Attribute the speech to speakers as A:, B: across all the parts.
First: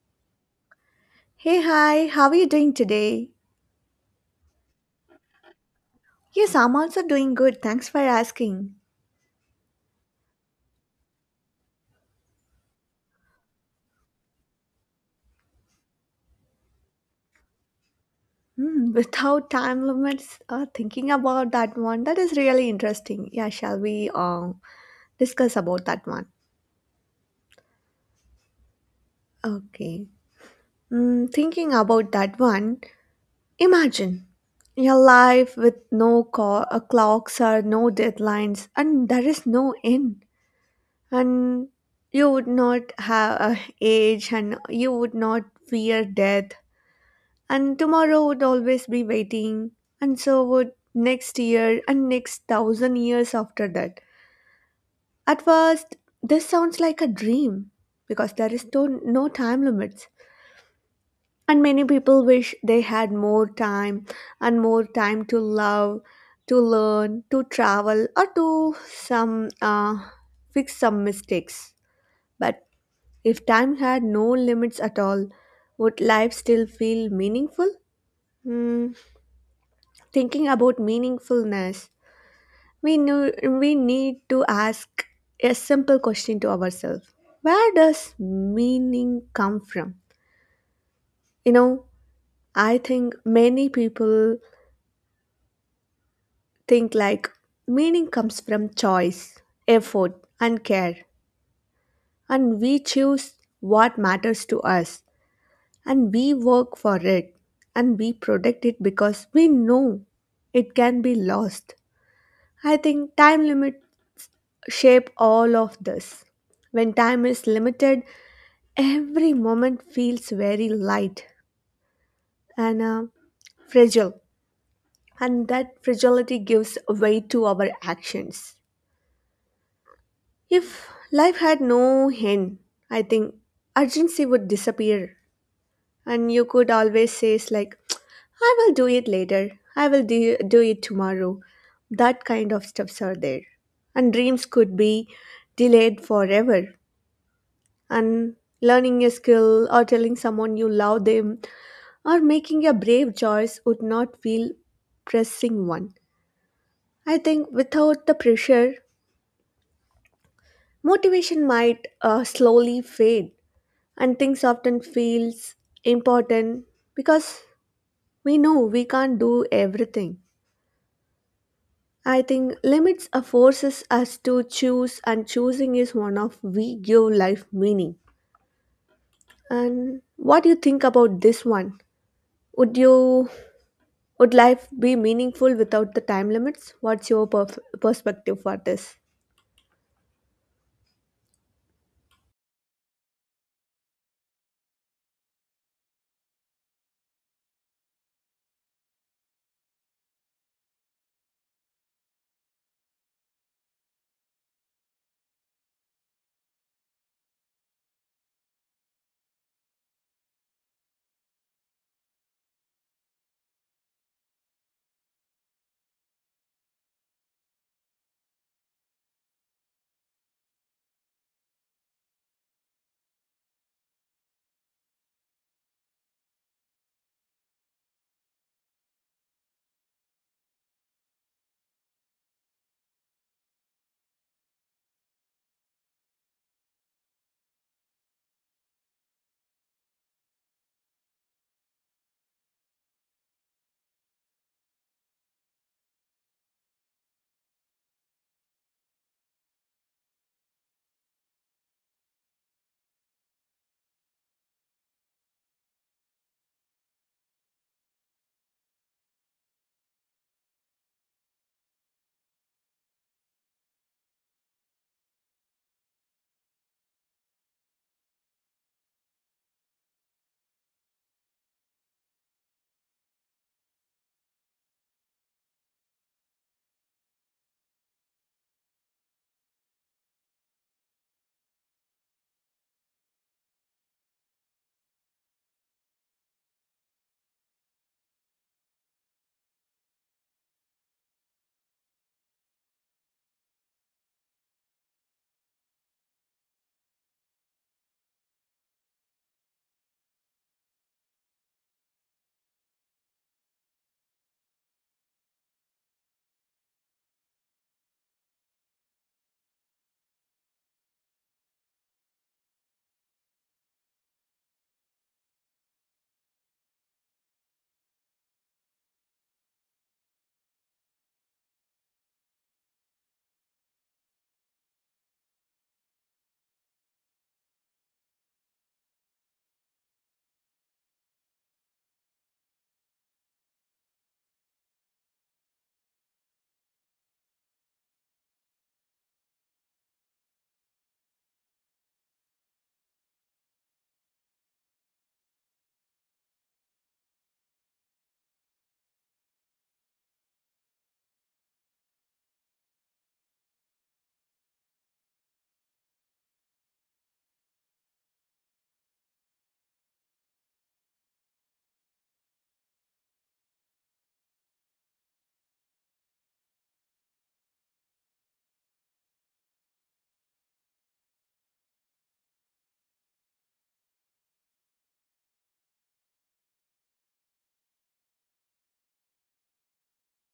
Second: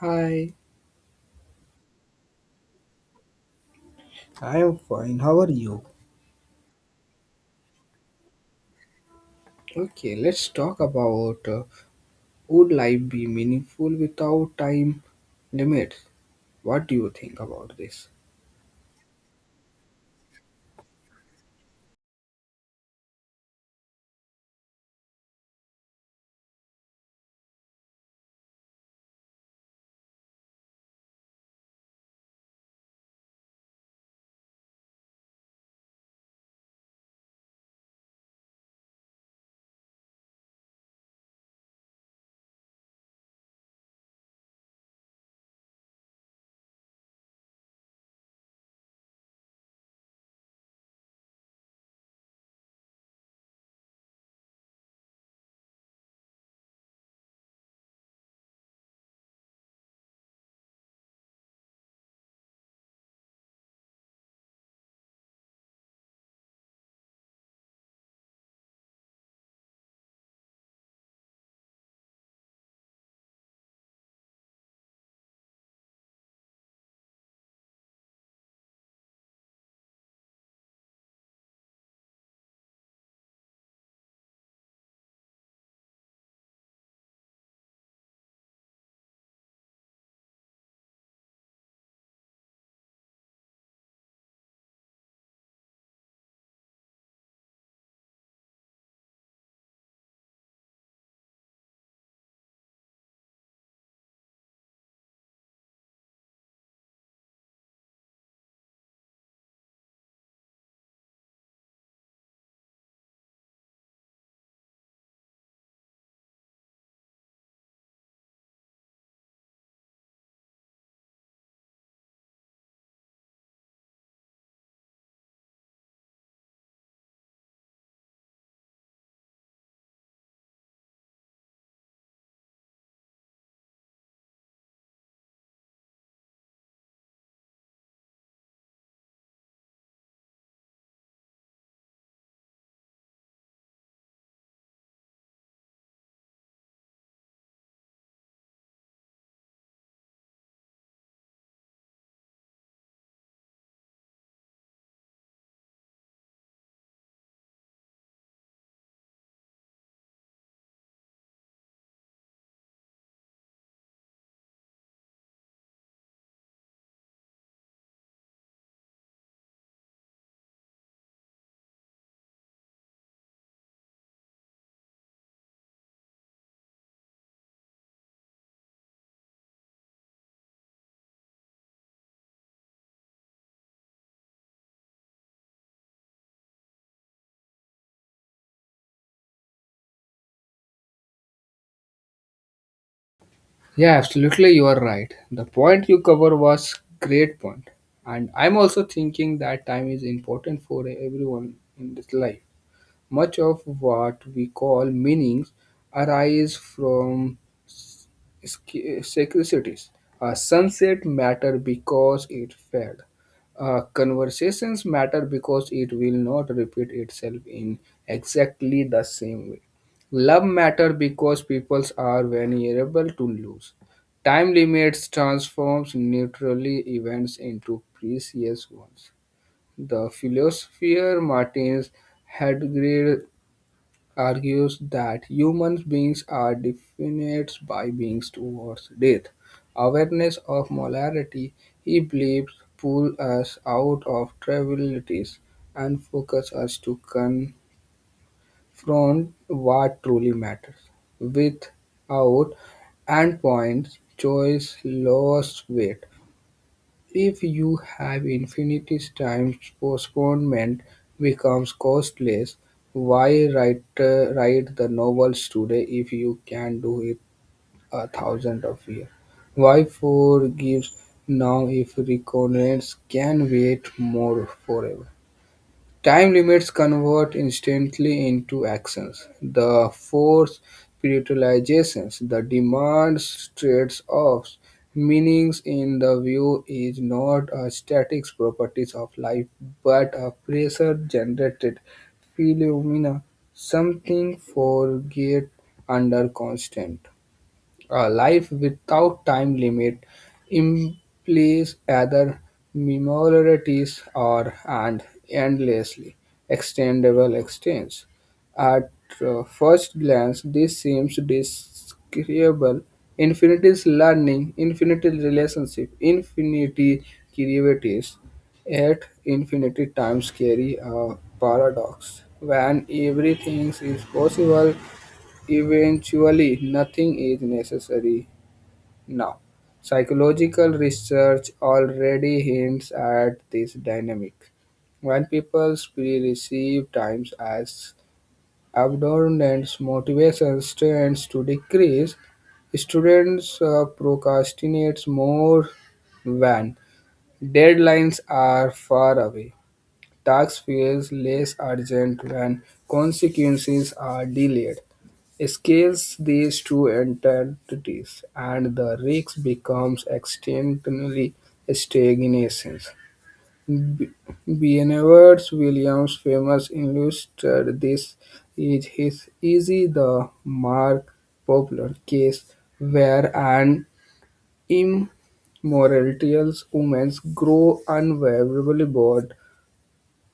A: Hi.
B: Hey, hi, how are you doing today?
A: I am fine. How are you?
B: Yes, I'm also doing good. Thanks for asking.
A: Okay, let's talk about would life be meaningful without time limits? What do you think about this?
B: Hmm, without time limits, thinking about that one, that is really interesting. Yeah, shall we discuss about that one? Okay. Hmm, thinking about that one, imagine your life with no clocks or no deadlines, and there is no end. And you would not have age, and you would not fear death, and tomorrow would always be waiting, and so would next year and next thousand years after that. At first this sounds like a dream because there is no time limits, and many people wish they had more time, and more time to love, to learn, to travel, or to some fix some mistakes. But if time had no limits at all, would life still feel meaningful? Hmm, thinking about meaningfulness, we, knew, we need to ask a simple question to ourselves. Where does meaning come from? You know, I think many people think like meaning comes from choice, effort, and care, and we choose what matters to us, and we work for it, and we protect it because we know it can be lost. I think time limit shape all of this. When time is limited, every moment feels very light and fragile, and that fragility gives weight to our actions. If life had no end, I think urgency would disappear, and you could always say, it's like, I will do it later, I will do it tomorrow. That kind of stuffs are there. And dreams could be delayed forever, and learning a skill or telling someone you love them or making a brave choice would not feel pressing one. I think without the pressure, motivation might slowly fade, and things often feels important because we know we can't do everything. I think limits are forces us to choose, and choosing is one of we give life meaning. And what do you think about this one? Would you, would life be meaningful without the time limits? What's your perspective for this?
A: Yeah, absolutely, you are right. The point you cover was great point, and I'm also thinking that time is important for everyone in this life. Much of what we call meanings arise from secretities. A sunset matter because it fed. Conversations matter because it will not repeat itself in exactly the same way. Love matter because peoples are vulnerable to lose. Time limits transforms neutrally events into precious ones. The philosopher Martins Heidegger argues that human beings are defined by beings towards death. Awareness of mortality, he believes, pull us out of trivialities and focus us to confront what truly matters. Without endpoints, choice lost weight. If you have infinity times, postponement becomes costless. Why write write the novels today if you can do it a thousand of years? Why forgive now if reconnects can wait more forever? Time limits convert instantly into actions. The force prioritizations, the demands trade-offs, meanings in the view is not a static properties of life, but a pressure-generated phenomena, something forget under constant. A life without time limit implies either memories or and endlessly extendable extents. At first glance, this seems disagreeable. Infinity is learning, infinity is relationship, infinity creativities. Yet, infinity times carry a paradox. When everything is possible, eventually, nothing is necessary now. Psychological research already hints at this dynamic. When people perceive times as abundance, motivation tends to decrease. Students procrastinate more when deadlines are far away. Tax feel less urgent when consequences are delayed. Scales these two entities, and the risk becomes externally stagnation. B- Benevolence Williams' famous illustrated this is his easy the mark popular case where an immortal woman grow unbearably bored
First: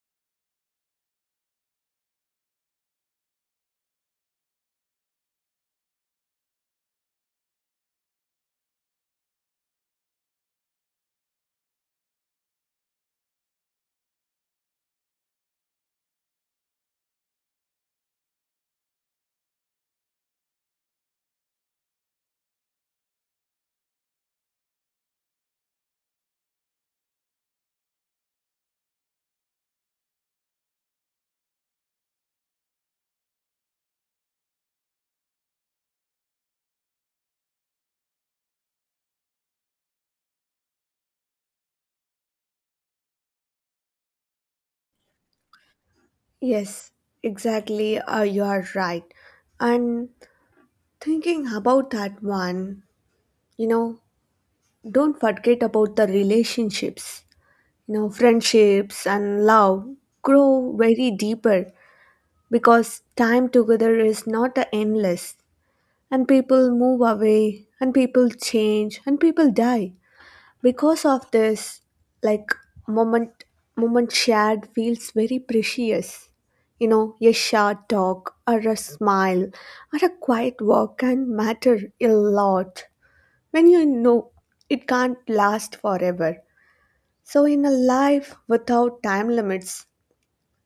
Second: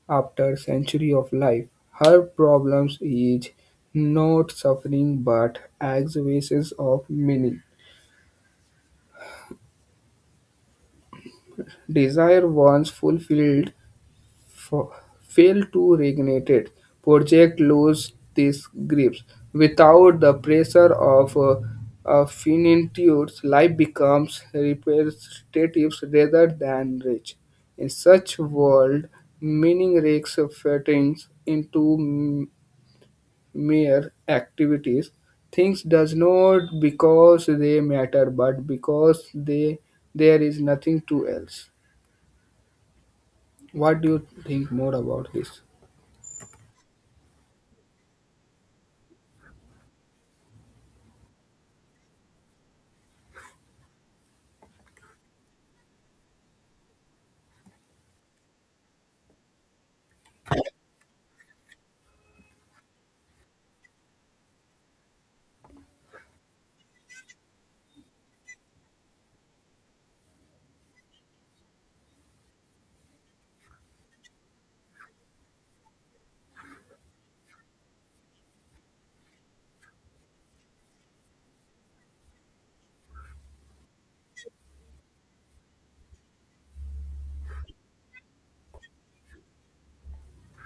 A: after century of life, her problems is not suffering but existence of meaning. Desire once fulfilled f- fail to reignite it. Project lose this grips. Without the pressure of a finitude, life becomes repetitive rather than rich. In such world, meaning rakes fattens into mere activities. Things does not because they matter, but because they there is nothing to else. What do you think more about this?
B: Yes, exactly. You are right. And thinking about that one, you know, don't forget about the relationships. You know, friendships and love grow very deeper because time together is not a endless. And people move away, and people change, and people die because of this, like, moment moment shared feels very precious. You know, a short talk or a smile or a quiet walk can matter a lot when you know it can't last forever. So in a life without time limits,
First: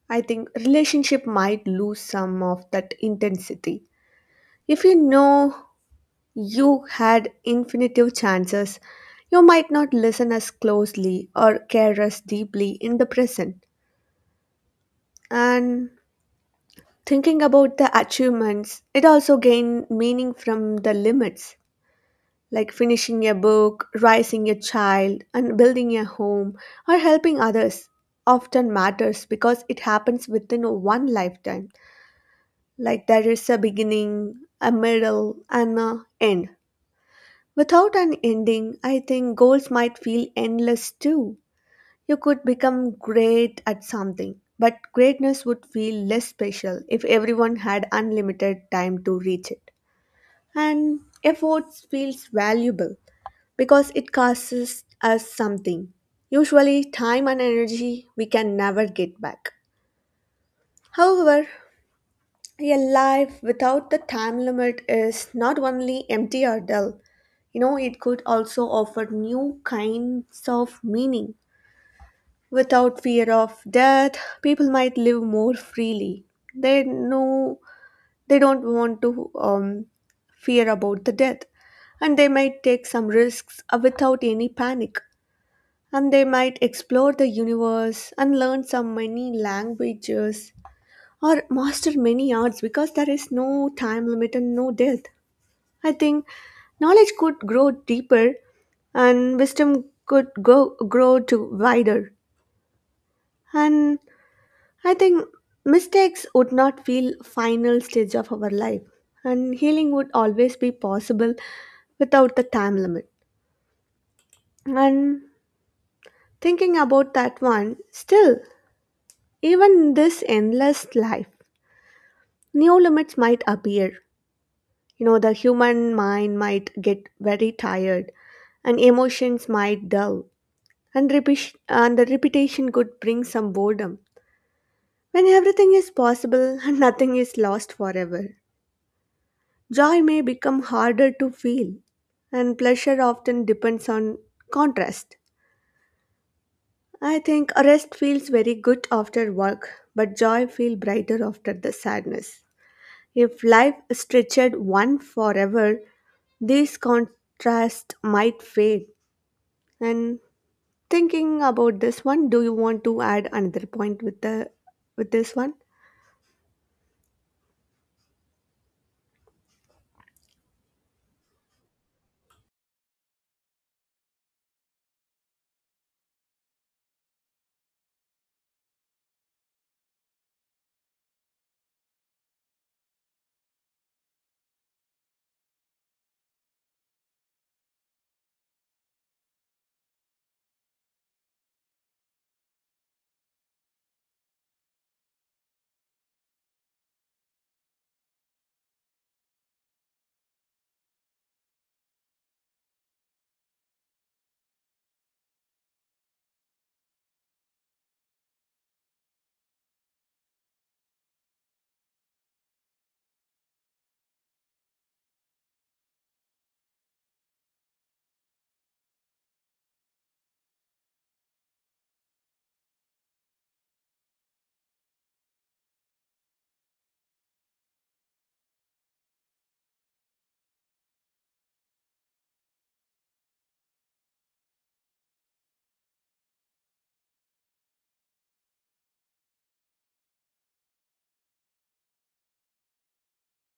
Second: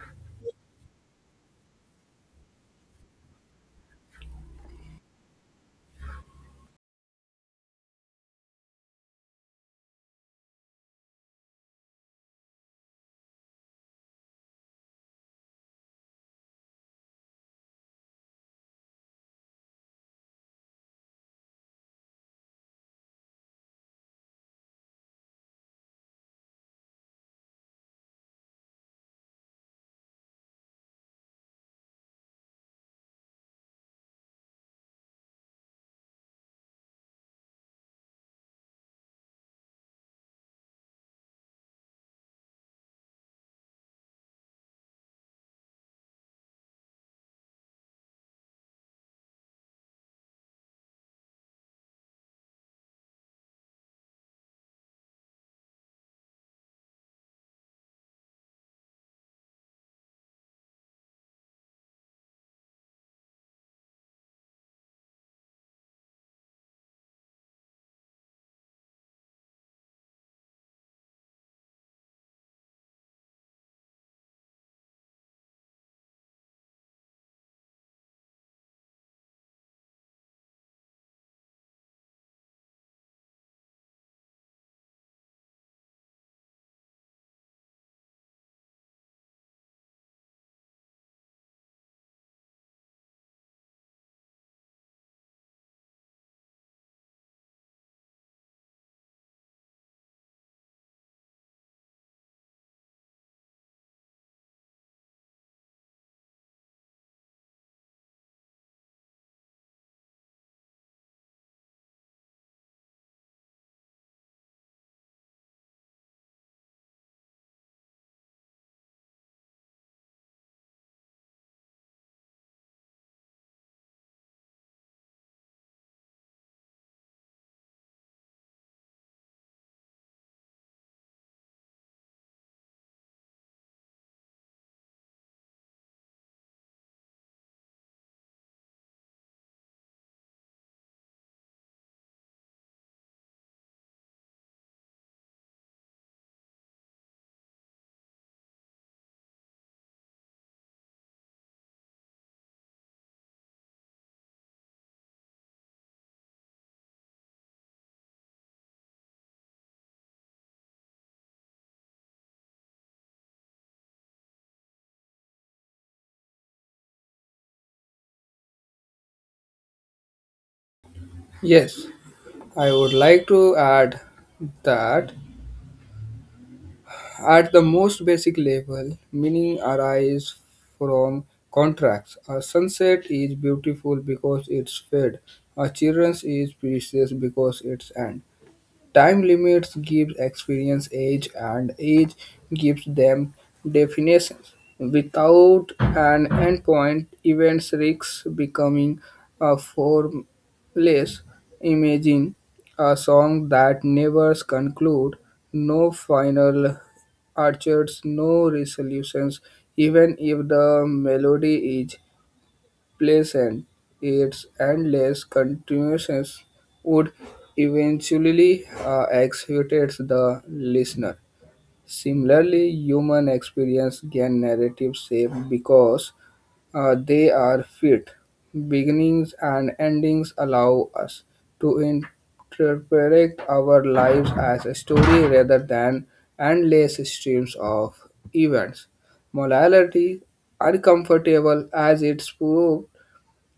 B: I think relationship might lose some of that intensity. If you know you had infinitive chances. You might not listen as closely or care as deeply in the present. And thinking about the achievements, it also gained meaning from the limits, like finishing a book, raising a child, and building a home, or helping others. Often matters because it happens within one lifetime. Like, there is a beginning, a middle, and a end. Without an ending, I think goals might feel endless too. You could become great at something, but greatness would feel less special if everyone had unlimited time to reach it. And effort feels valuable because it costs us something, usually time and energy we can never get back. However, a life without the time limit is not only empty or dull. You know, it could also offer new kinds of meaning. Without fear of death, people might live more freely. They know they don't want to fear about the death, and they might take some risks without any panic. And they might explore the universe and learn some many languages or master many arts because there is no time limit and no death. I think knowledge could grow deeper, and wisdom could grow to wider. And I think mistakes would not feel final stage of our life, and healing would always be possible without the time limit. And thinking about that one, still, even in this endless life, new limits might appear. You know, the human mind might get very tired, and emotions might dull, and, and the repetition could bring some boredom. When everything is possible and nothing is lost forever, joy may become harder to feel, and pleasure often depends on contrast. I think rest feels very good after work, but joy feels brighter after the sadness. If life stretched one forever, these contrasts might fade. And thinking about this one, do you want to add another point with the, with this one?
A: Yes, I would like to add that at the most basic level, meaning arises from contracts. A sunset is beautiful because it's fade. A children's is precious because it's end. Time limits gives experience age and age gives them definitions. Without an endpoint, events risk becoming a formless imaging, a song that never concludes, no final arches, no resolutions, even if the melody is pleasant, its endless continuations would eventually exhaustate the listener. Similarly, human experience gain narrative shape because they are fit. Beginnings and endings allow us to interpret our lives as a story rather than endless streams of events. Morality, uncomfortable as it's proved,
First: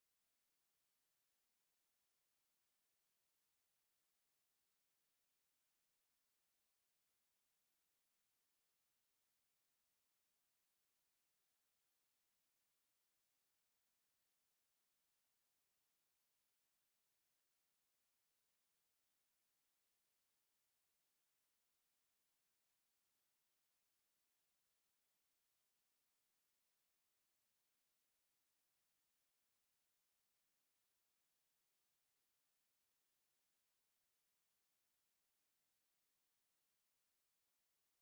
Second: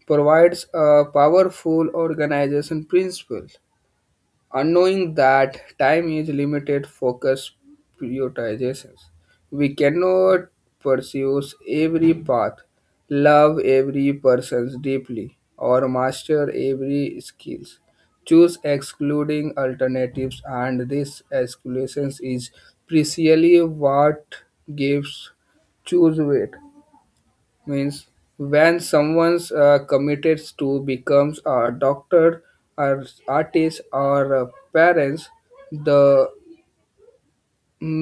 A: provides a powerful organization principle, unknowing that time is limited focus prioritizations. We cannot pursue every path, love every person deeply, or master every skills. Choose excluding alternatives, and this exclusion is precisely what gives choose weight means when someone's committed to becomes a doctor or artist or parents the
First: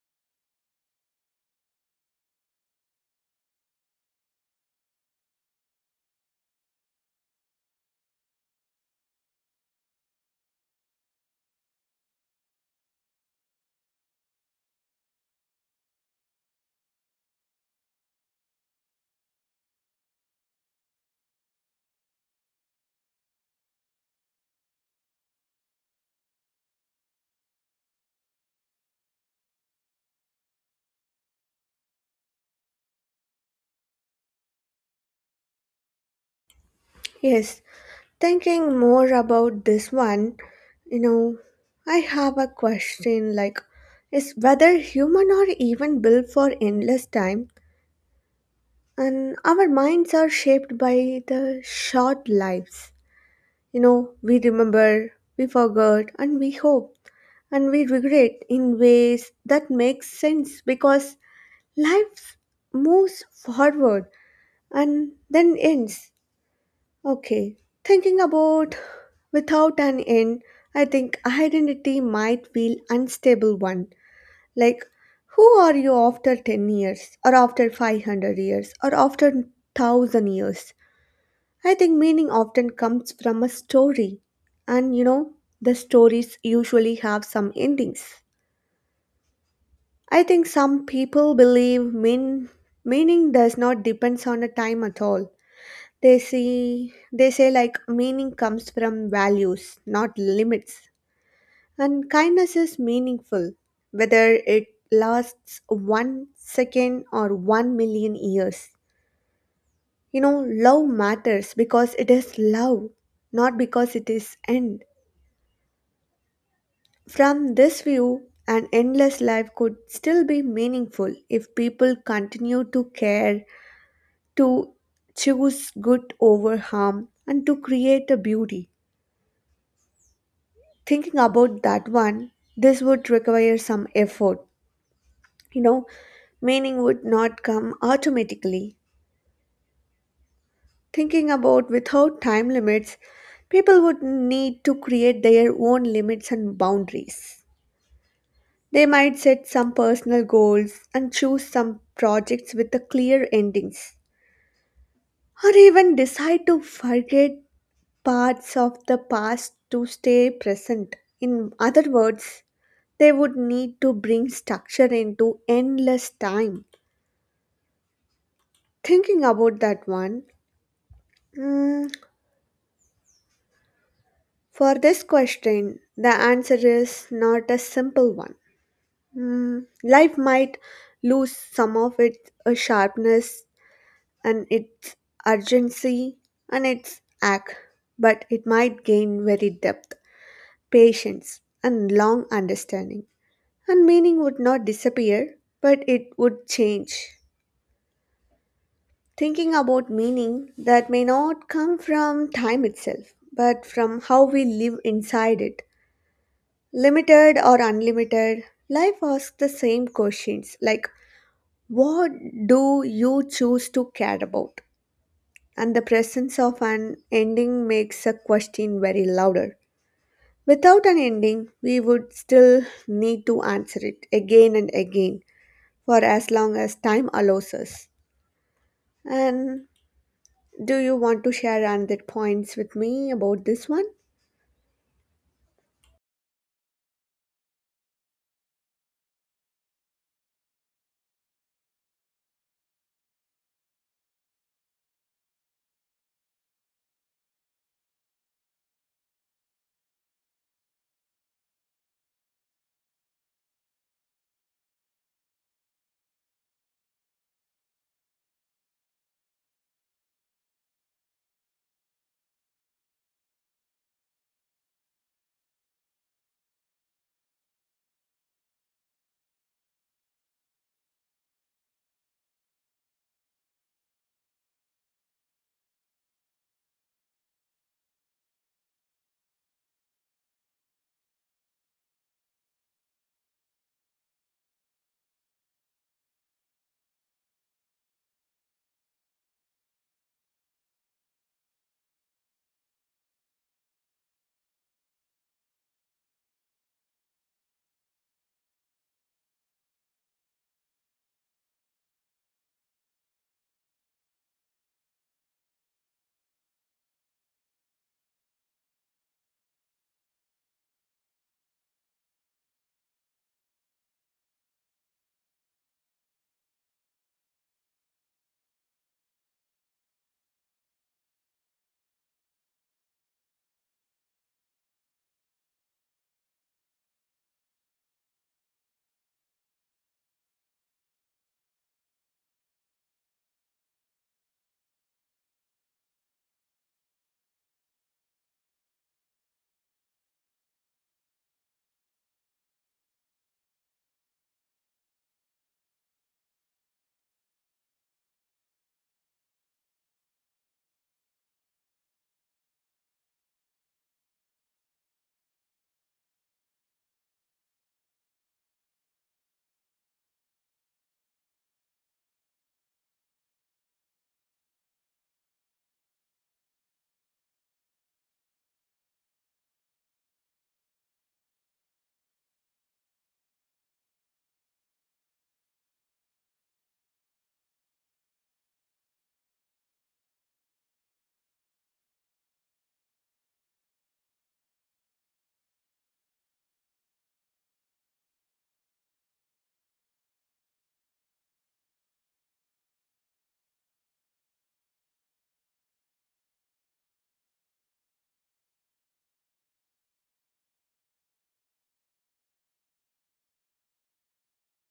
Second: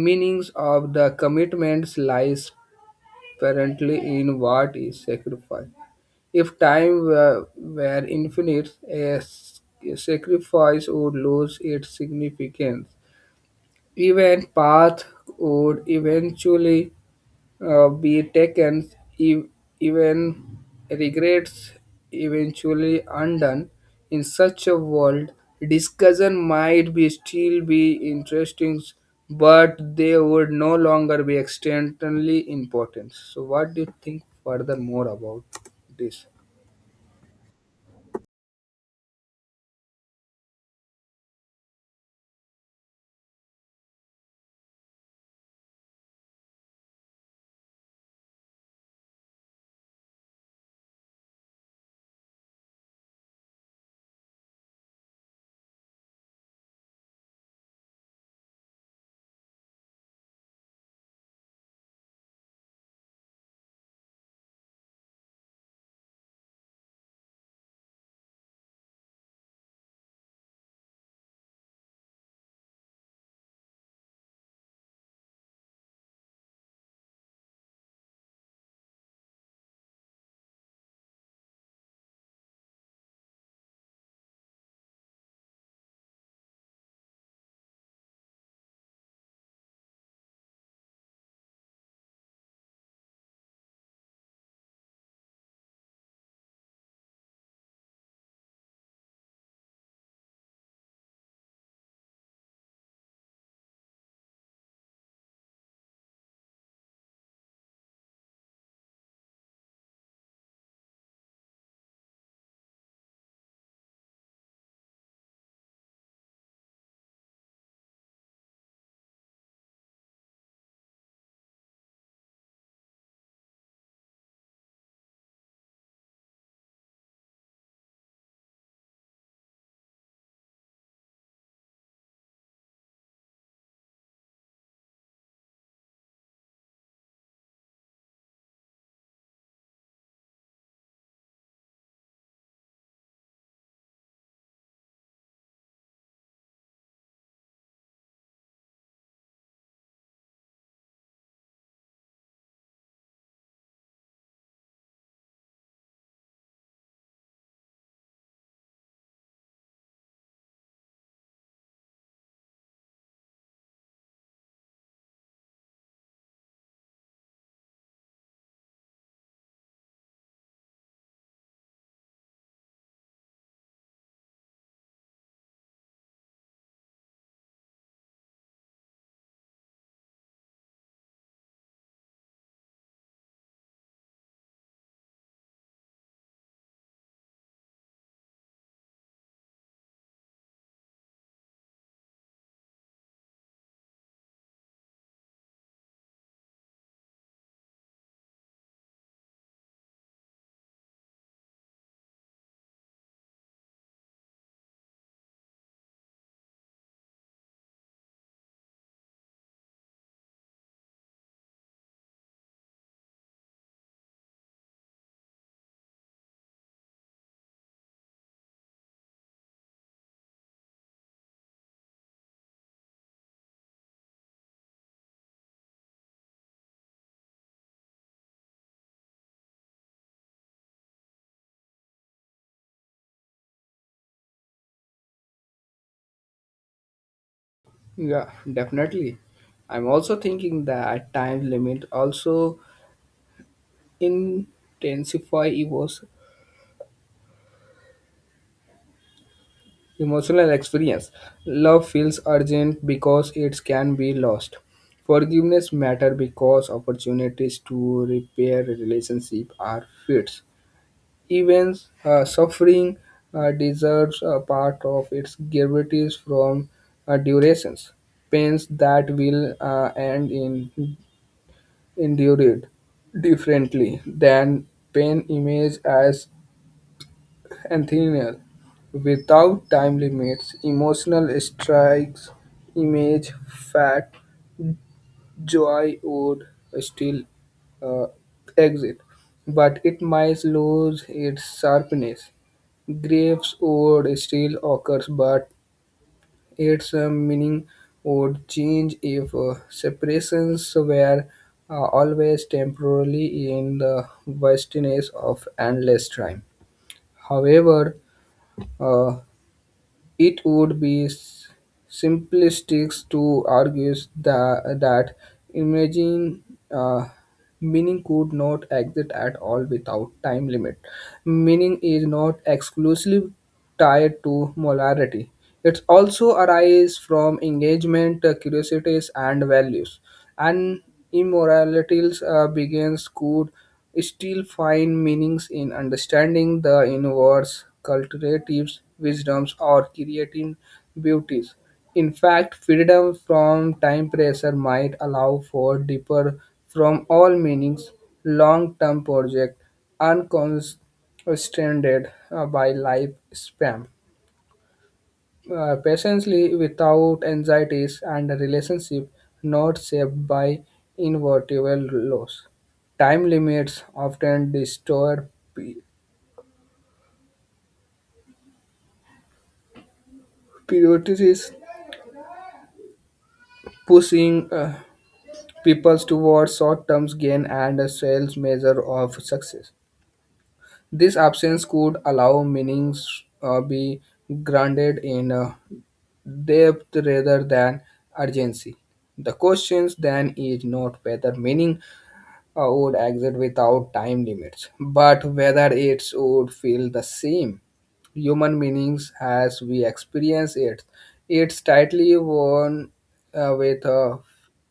A: meanings of the commitments lies apparently in what is sacrificed if time were infinite a sacrifice would lose its significance even path would eventually be taken, e- even regrets eventually undone. In such a world, discussion might be still be interesting, but they would no longer be externally important. So, what do you think further more about this?
B: Yes, thinking more about this one, you know, I have a question like, is whether human are even built for endless time? And our minds are shaped by the short lives. You know, we remember, we forgot, and we hope, and we regret in ways that make sense because life moves forward and then ends. Okay, thinking about without an end, I think identity might feel unstable one. Like, who are you after 10 years, or after 500 years, or after 1000 years? I think meaning often comes from a story, and you know, the stories usually have some endings. I think some people meaning does not depends on a time at all. They say like meaning comes from values, not limits. And kindness is meaningful, whether it lasts one second or 1 million years. You know, love matters because it is love, not because it is end. From this view, an endless life could still be meaningful if people continue to care, to choose good over harm, and to create a beauty. Thinking about that one, this would require some effort. You know, meaning would not come automatically. Thinking about without time limits, people would need to create their own limits and boundaries. They might set some personal goals and choose some projects with the clear endings, or even decide to forget parts of the past to stay present. In other words, they would need to bring structure into endless time. Thinking about that one, mm, for this question, the answer is not a simple one. Mm, life might lose some of its sharpness and its urgency and its act, but it might gain very depth, patience, and long understanding. And meaning would not disappear, but it would change. Thinking about meaning that may not come from time itself, but from how we live inside it. Limited or unlimited, life asks the same questions like, what do you choose to care about? And the presence of an ending makes a question very louder. Without an ending, we would still need to answer it again and again for as long as time allows us. And do you want to share another points with me about this one?
A: Yeah, definitely. I'm also thinking that time limit also intensify egos emotional experience. Love feels urgent because it can be lost. Forgiveness matters because opportunities to repair relationship are fixed. Even suffering deserves a part of its gravities from durations. Pains that will end in endured differently than pain image as and thinner. Without time limits, emotional strikes, image, fat, joy would still uh, exist, but it might lose its sharpness. Grapes would still occurs, but its meaning would change if separations were always temporarily in the vastness of endless time. However, uh, it would be simplistic to argue that imaging uh, meaning could not exist at all without time limit. Meaning is not exclusively tied to molarity. It also arises from engagement, curiosities, and values. And immoralities begins could still find meanings in understanding the universe, cultivating wisdoms, or creative beauties. In fact, freedom from time pressure might allow for deeper from all meanings, long-term project, unconstrained by life spam patiently without anxieties and a relationship not shaped by inevitable loss. Time limits often distort pe- priorities, pushing people towards short-term gain and a sales measure of success. This absence could allow meanings be grounded in depth rather than urgency. The question then is not whether meaning would exit without time limits. But whether it would feel the same human meanings as we experience it. It's tightly woven with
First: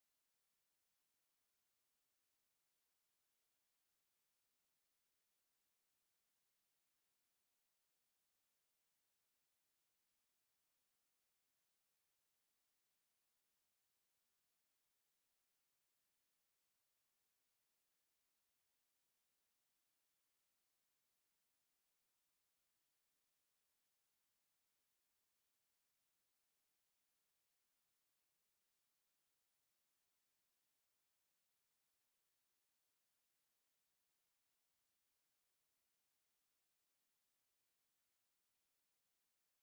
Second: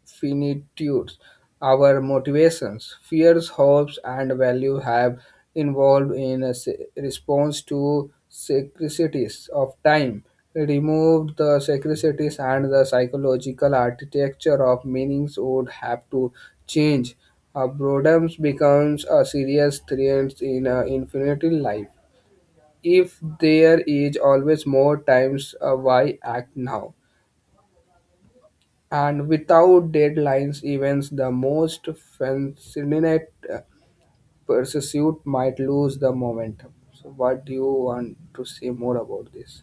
A: finitude. Our motivations, fears, hopes, and value have evolved in a response to secretities of time. Remove the secretities and the psychological architecture of meanings would have to change. Boredom becomes a serious threat in infinite life if there is always more times why act now and without deadlines events the most fascinating uh, pursuit might lose the momentum. So what do you want to say more about this?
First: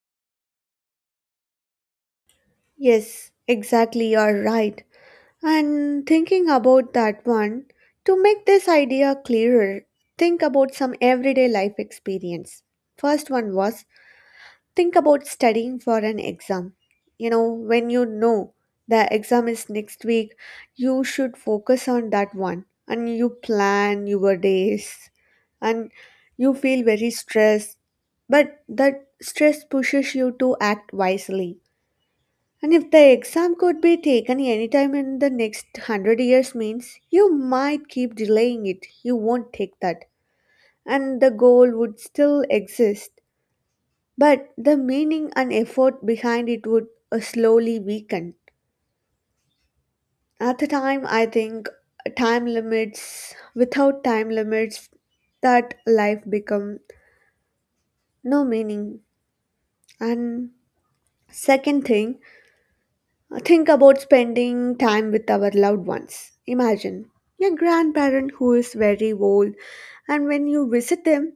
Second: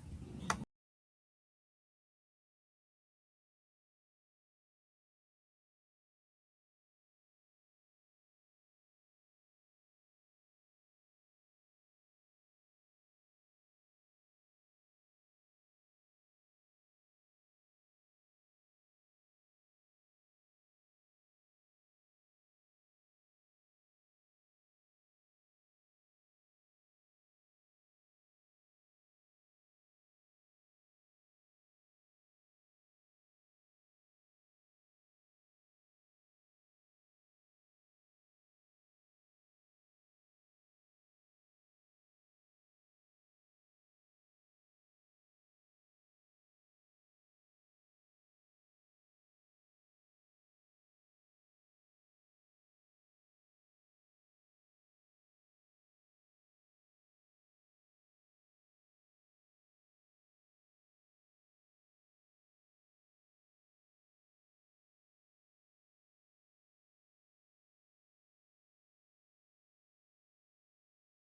B: Yes, exactly, you're right. And thinking about that one, to make this idea clearer, think about some everyday life experience. First one was, think about studying for an exam. You know, when you know the exam is next week, you should focus on that one, and you plan your days, and you feel very stressed. But that stress pushes you to act wisely. And if the exam could be taken anytime in the next 100 years means you might keep delaying it. You won't take that. And the goal would still exist. But the meaning and effort behind it would slowly weaken. At the time, I think without time limits, that life become no meaning. And second thing, think about spending time with our loved ones. Imagine your grandparent who is very old, and when you visit them,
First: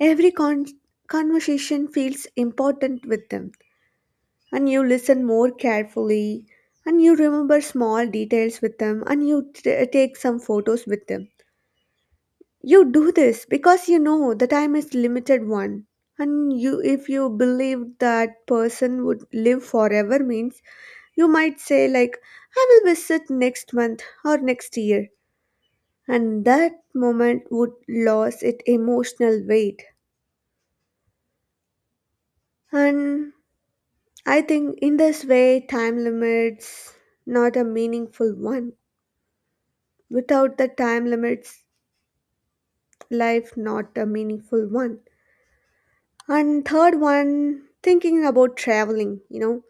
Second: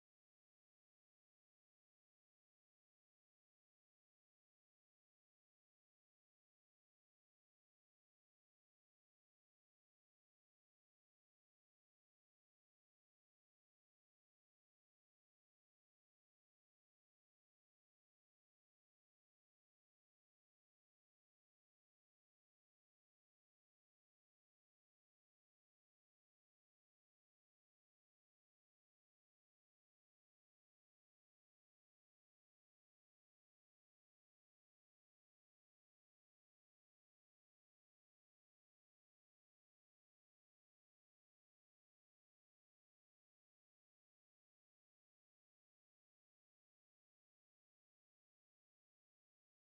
B: every con- conversation feels important with them, and you listen more carefully, and you remember small details with them, and you take some photos with them. You do this because you know the time is limited one. And you, if you believe that person would live forever means you might say like, I will visit next month or next year, and that moment would lose its emotional weight. And I think in this way, time limits not a meaningful one. Without the time limits, life not a meaningful one. And third one, thinking about traveling, you know,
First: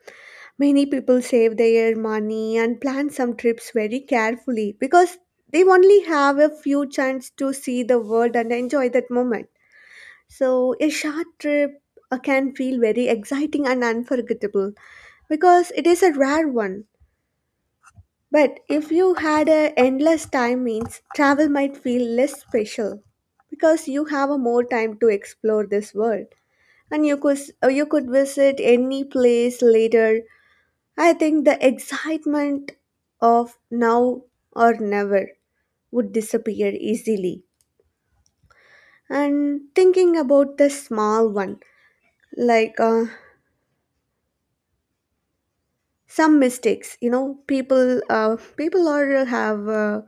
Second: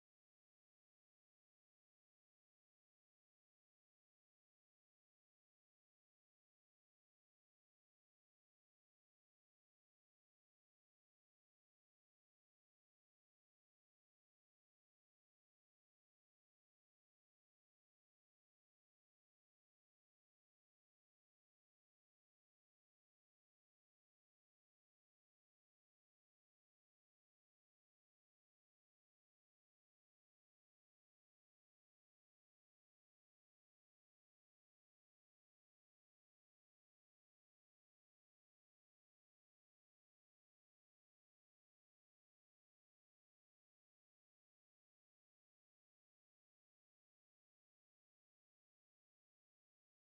B: many people save their money and plan some trips very carefully because they only have a few chance to see the world and enjoy that moment. So a short trip can feel very exciting and unforgettable because it is a rare one. But if you had a endless time means travel might feel less special because you have a more time to explore this world, and you could visit any place later. I think the excitement of now or never would disappear easily. And thinking about the small one like some mistakes, you know, people people are have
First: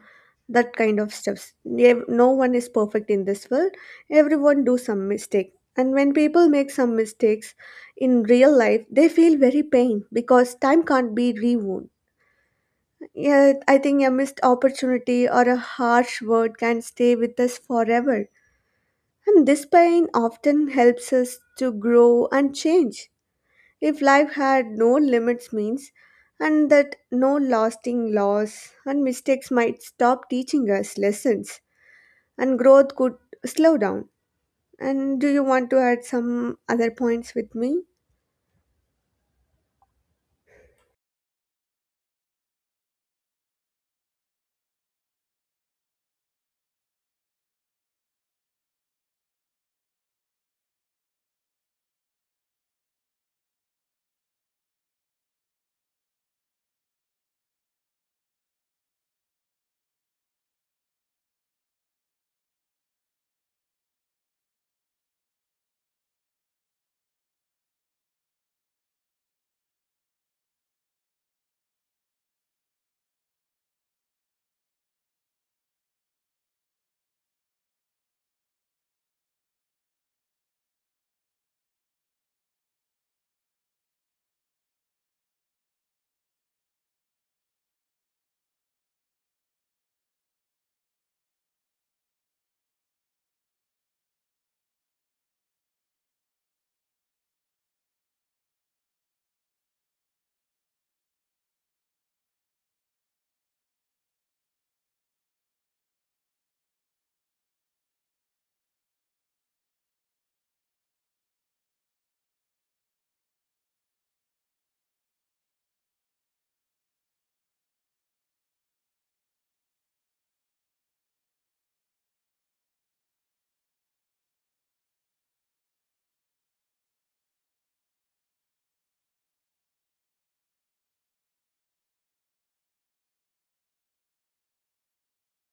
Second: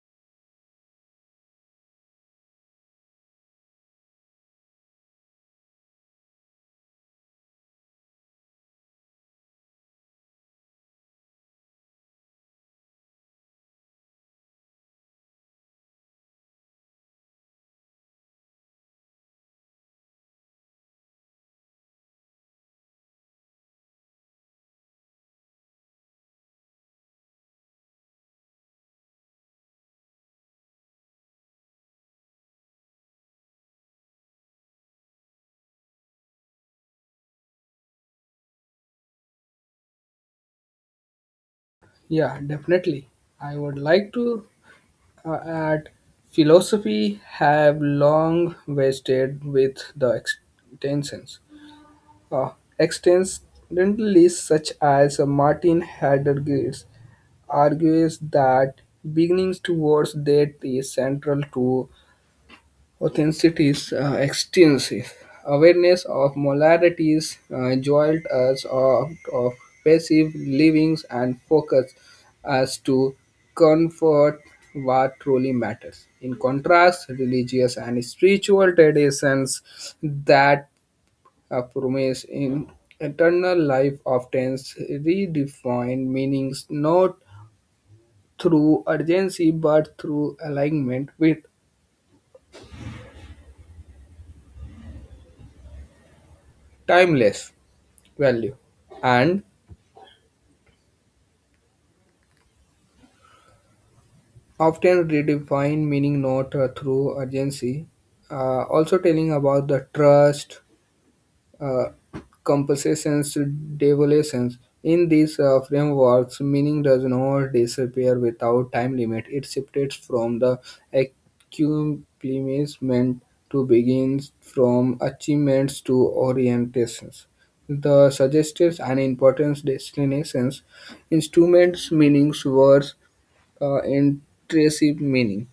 B: that kind of stuffs. No one is perfect in this world. Everyone do some mistake, and when people make some mistakes in real life, they feel very pain because time can't be rewound. Yeah, I think a missed opportunity or a harsh word can stay with us forever, and this pain often helps us to grow and change. If life had no limits means, and that no lasting loss, and mistakes might stop teaching us lessons, and growth could slow down. And do you want to add some other points with me?
A: Yeah, definitely. I would like to add philosophy have long wasted with the extensions uh, extensively such as Martin Heidegger argues that beginnings towards that is central to authenticity's existence. Awareness of molarities jolt us out of passive livings and focus us to comfort what truly matters. In contrast, religious and spiritual traditions that promise in eternal life often redefine meanings not through urgency but through alignment with timeless value and often redefine meaning not through urgency also telling about the trust uh, compensations devolutions. In these frameworks, meaning does not disappear without time limit. It shifts from the accomplishment to begins from achievements to orientations. The suggested and important destinations, instruments, meanings, words, intrinsic meaning.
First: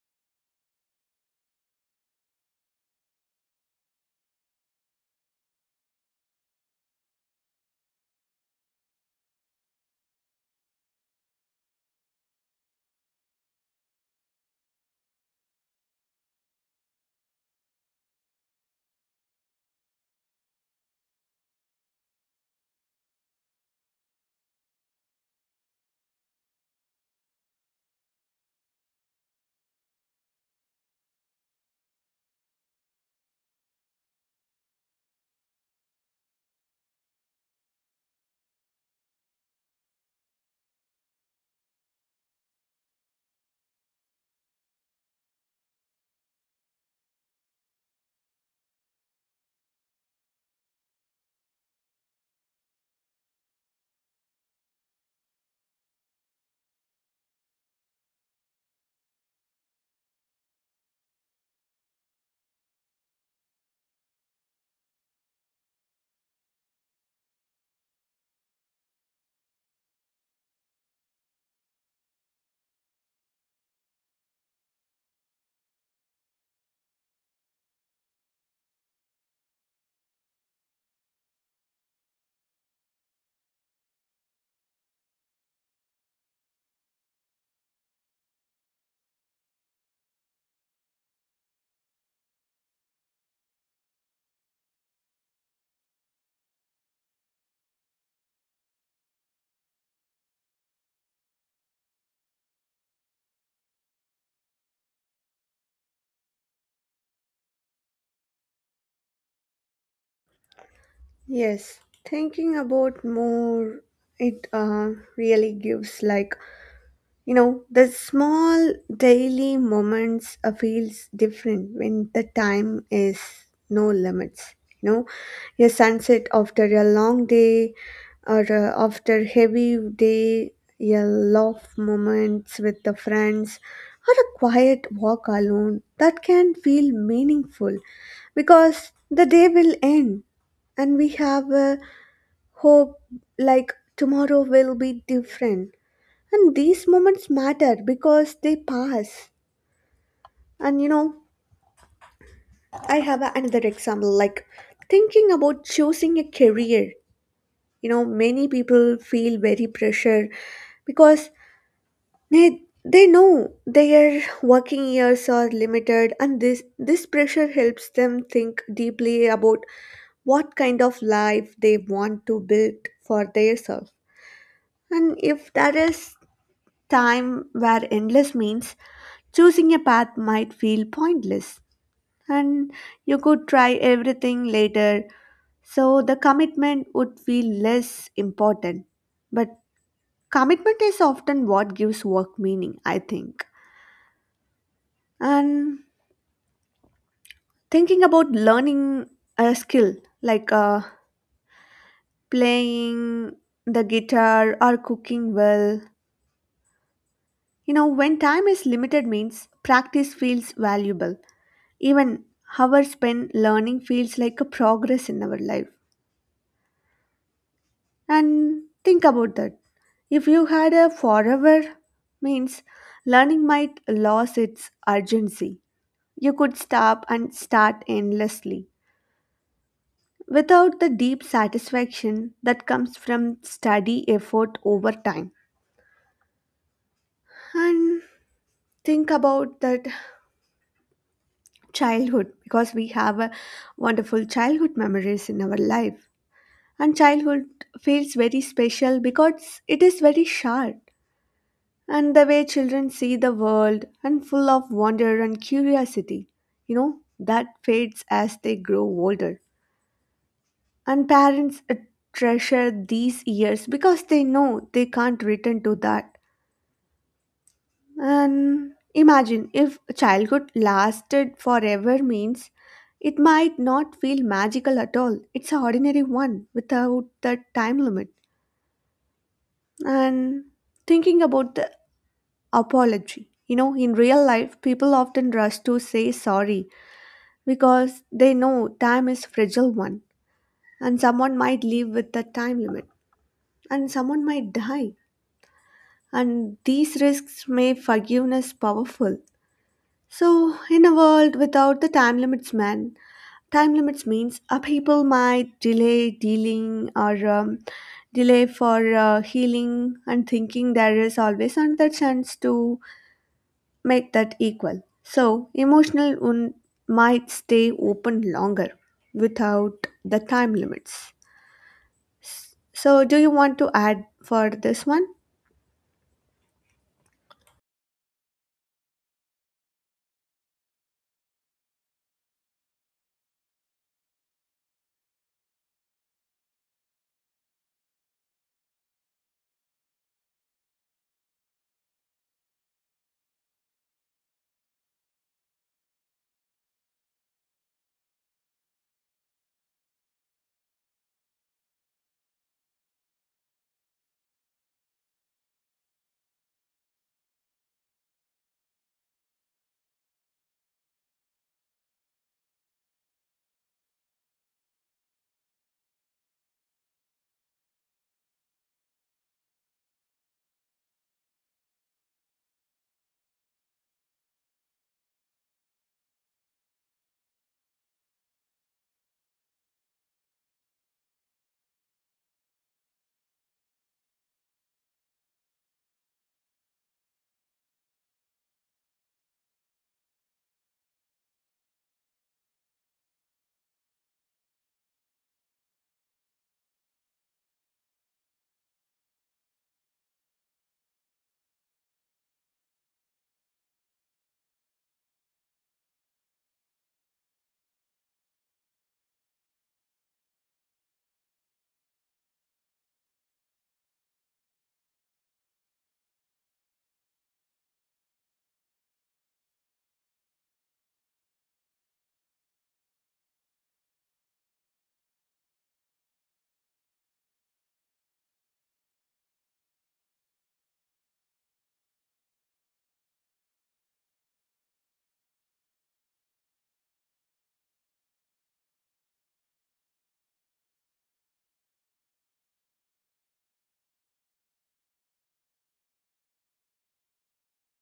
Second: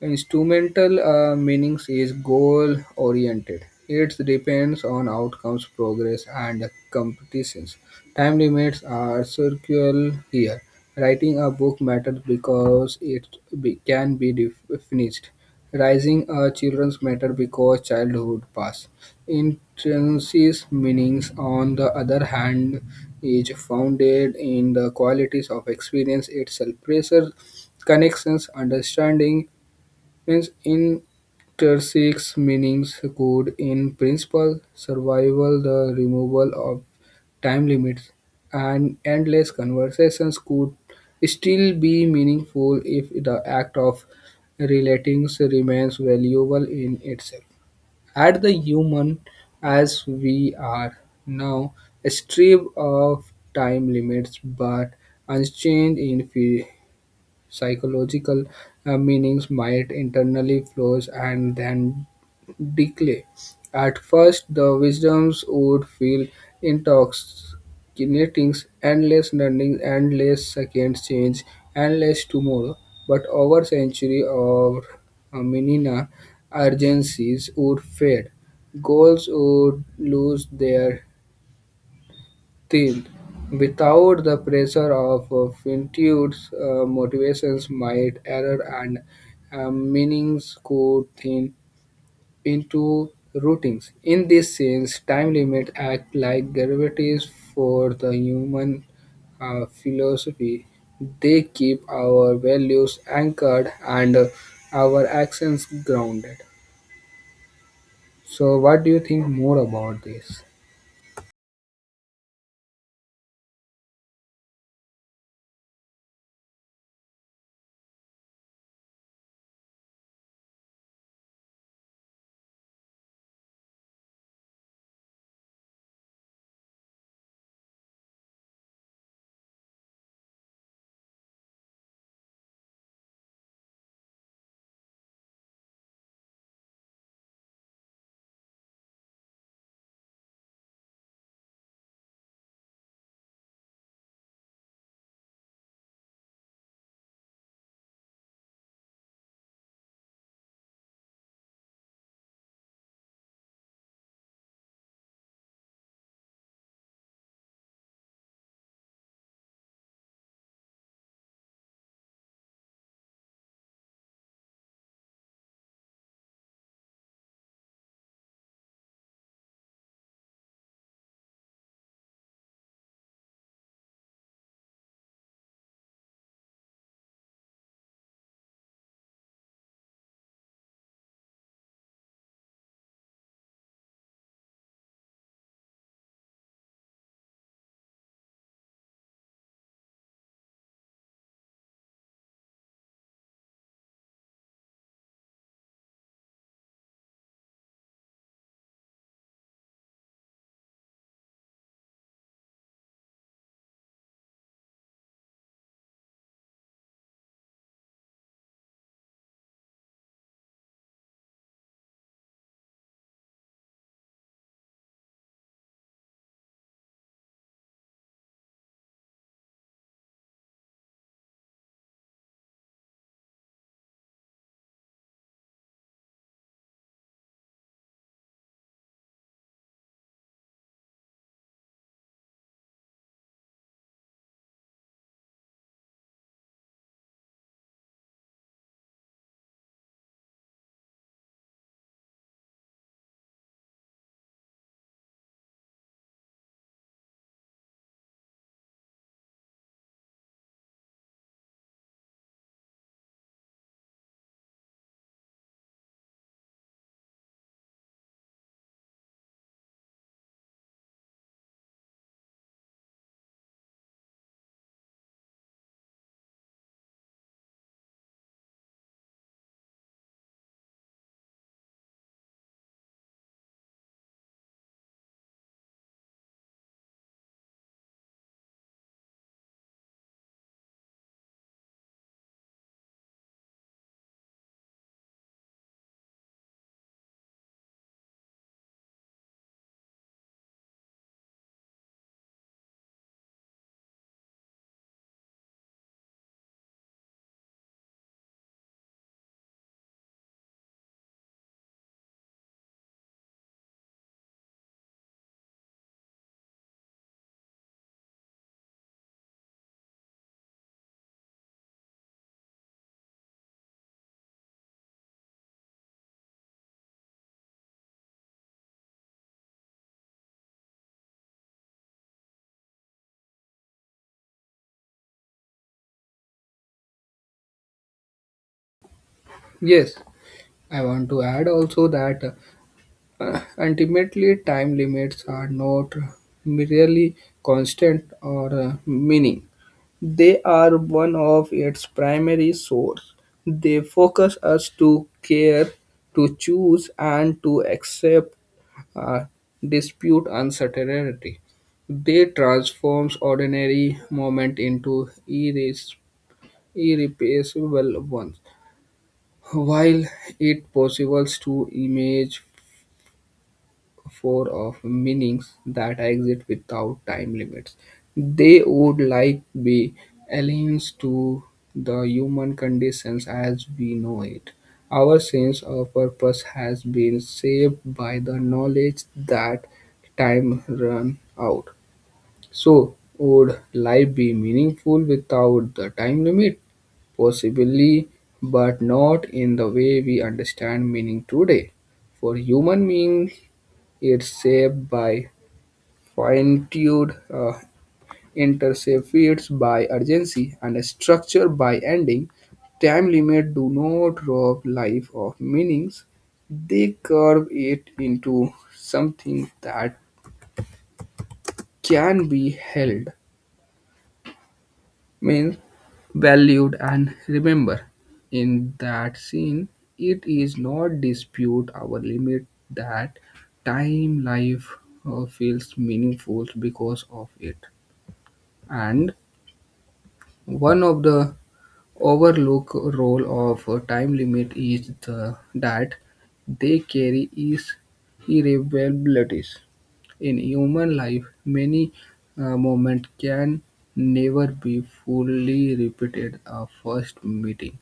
A: Instrumental meanings is goal oriented. It depends on outcomes, progress, and competitions. Time limits are circular here. Writing a book matters because it can be finished. Raising a children's matter because childhood pass. Intrinsic meanings, on the other hand, is founded in the qualities of experience itself. Pressure connections, understanding, its intrinsic meanings could, in principle, survive the removal of time limits, and endless conversations could still be meaningful if the act of relating remains valuable in itself. At the human as we are now, stripped of time limits but unchanged in psychological meanings might internally flows and then decay. At first, the wisdoms would feel intoxicating, endless learning, endless second change, endless tomorrow. But over century or millennia, urgencies would fade. Goals would lose their still, without the pressure of finitude's motivations might error and meanings could thin into routings. In this sense, time limits act like gravities for the human philosophy. They keep our values anchored and our actions grounded. So, what do you think more about this?
B: Yes, thinking about more it really gives like. You know, the small daily moments feels different when the time is no limits. You know, a sunset after a long day or after heavy day, a laugh moments with the friends or a quiet walk alone, that can feel meaningful because the day will end and we have a hope like tomorrow will be different, and these moments matter because they pass. And you know, another example like thinking about choosing a career. You know, many people feel very pressure because they know their working years are limited, and this pressure helps them think deeply about what kind of life they want to build for themselves. And if there is time where endless means. Choosing a path might feel pointless, and you could try everything later, so the commitment would feel less important. But commitment is often what gives work meaning, I think. And thinking about learning a skill like playing the guitar or cooking well, you know, when time is limited, means practice feels valuable. Even hours spent learning feels like a progress in our life. And think about that. If you had a forever means, learning might lose its urgency. You could stop and start endlessly without the deep satisfaction that comes from study effort over time. And think about that childhood, because we have a wonderful childhood memories in our life. And childhood feels very special because it is very short, and the way children see the world and full of wonder and curiosity, you know, that fades as they grow older, and parents treasure these years because they know they can't return to that. And imagine if childhood lasted forever means, it might not feel magical at all. It's an ordinary one without the time limit. And thinking about the apology. You know, in real life, people often rush to say sorry because they know time is fragile one, and someone might leave with the time limit, and someone might die, and these risks make forgiveness powerful. So, in a world without the time limits, man, time limits means people might delay dealing or delay for healing and thinking there is always another chance to make that equal. So, emotional wound might stay open longer without the time limits. So, do you want to add for this one?
A: Yes, I want to add also that. Ultimately, time limits are not merely constant or meaning. They are one of its primary source. They focus us to care, to choose, and to accept uh, dispute uncertainty. They transforms ordinary moment into irreplaceable ones. While it possible to image for of meanings that exist without time limits. They would like be aliens to the human conditions as we know it. Our sense of purpose has been shaped by the knowledge that time run out. So would life be meaningful without the time limit? Possibly, but not in the way we understand meaning today. For human beings, it's shaped by finitude, intercepted by urgency, and structure by ending. Time limits do not rob life of meanings. They curve it into something that can be held, means valued and remember. In that scene, it is not dispute our limit that time life feels meaningful because of it. And one of the overlooked role of a time limit is that they carry is irreversibilities. In human life, many moments can never be fully repeated. A first meeting,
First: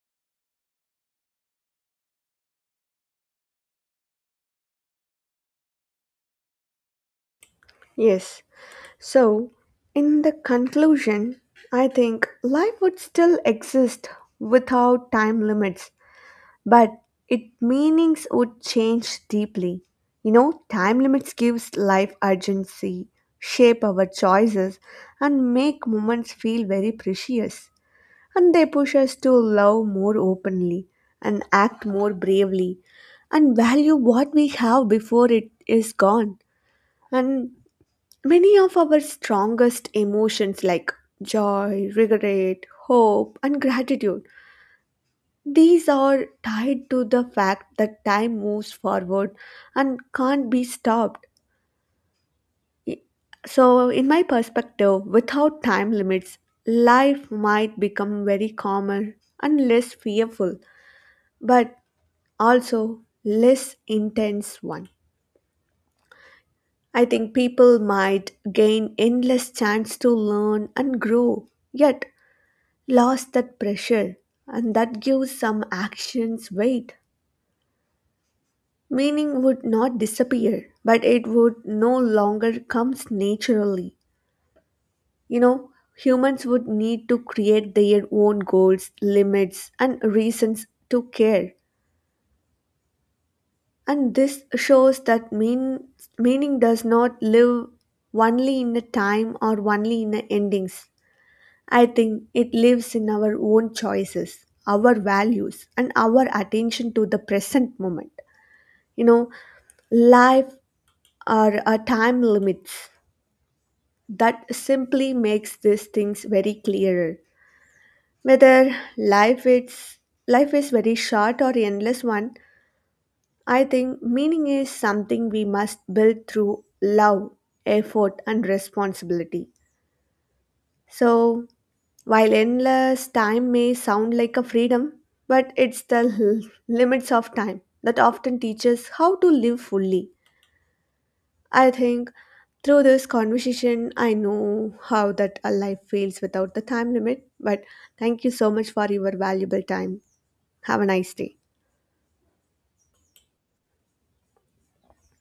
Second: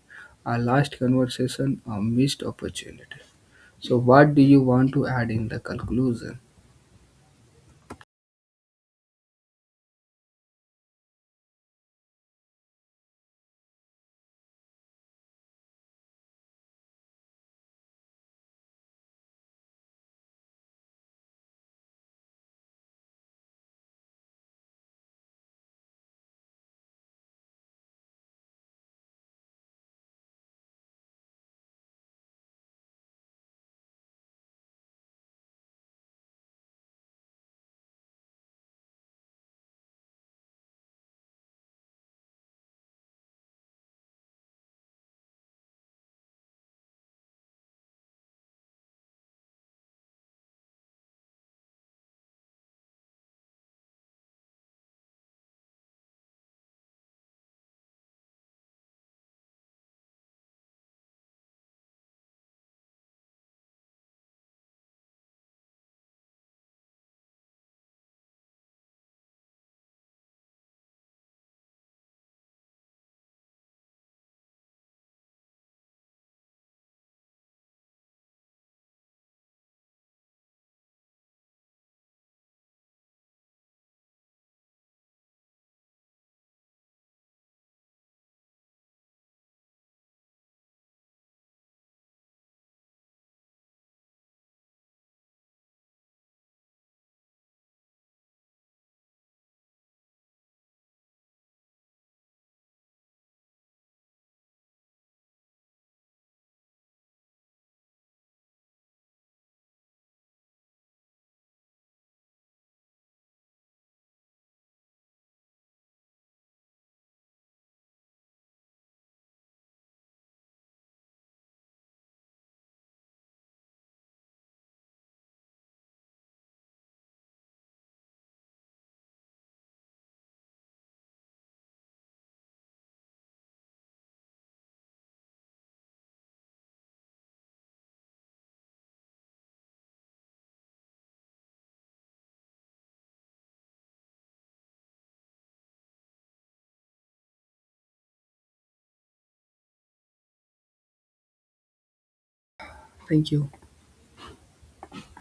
A: a last conversation, a missed opportunity. So, what do you want to add in the conclusion?
B: Yes. So, in the conclusion, I think life would still exist without time limits, but its meanings would change deeply. You know, time limits gives life urgency, shape our choices, and make moments feel very precious, and they push us to love more openly and act more bravely and value what we have before it is gone. And many of our strongest emotions like joy, regret, hope, and gratitude. These are tied to the fact that time moves forward and can't be stopped. So, in my perspective, without time limits, life might become very calmer and less fearful. But also less intense one. I think people might gain endless chance to learn and grow, yet lost that pressure, and that gives some actions weight. Meaning would not disappear, but it would no longer comes naturally. You know, humans would need to create their own goals, limits, and reasons to care. And this shows that meaning does not live only in a time or only in a endings. I think it lives in our own choices, our values, and our attention to the present moment. You know, life are a time limits that simply makes these things very clearer. Whether life is very short or endless one, I think meaning is something we must build through love, effort, and responsibility. So, while endless time may sound like a freedom, but it's the limits of time that often teaches how to live fully. I think through this conversation, I know how that a life feels without the time limit. But thank you so much for your valuable time. Have a nice day.
A: Thank you.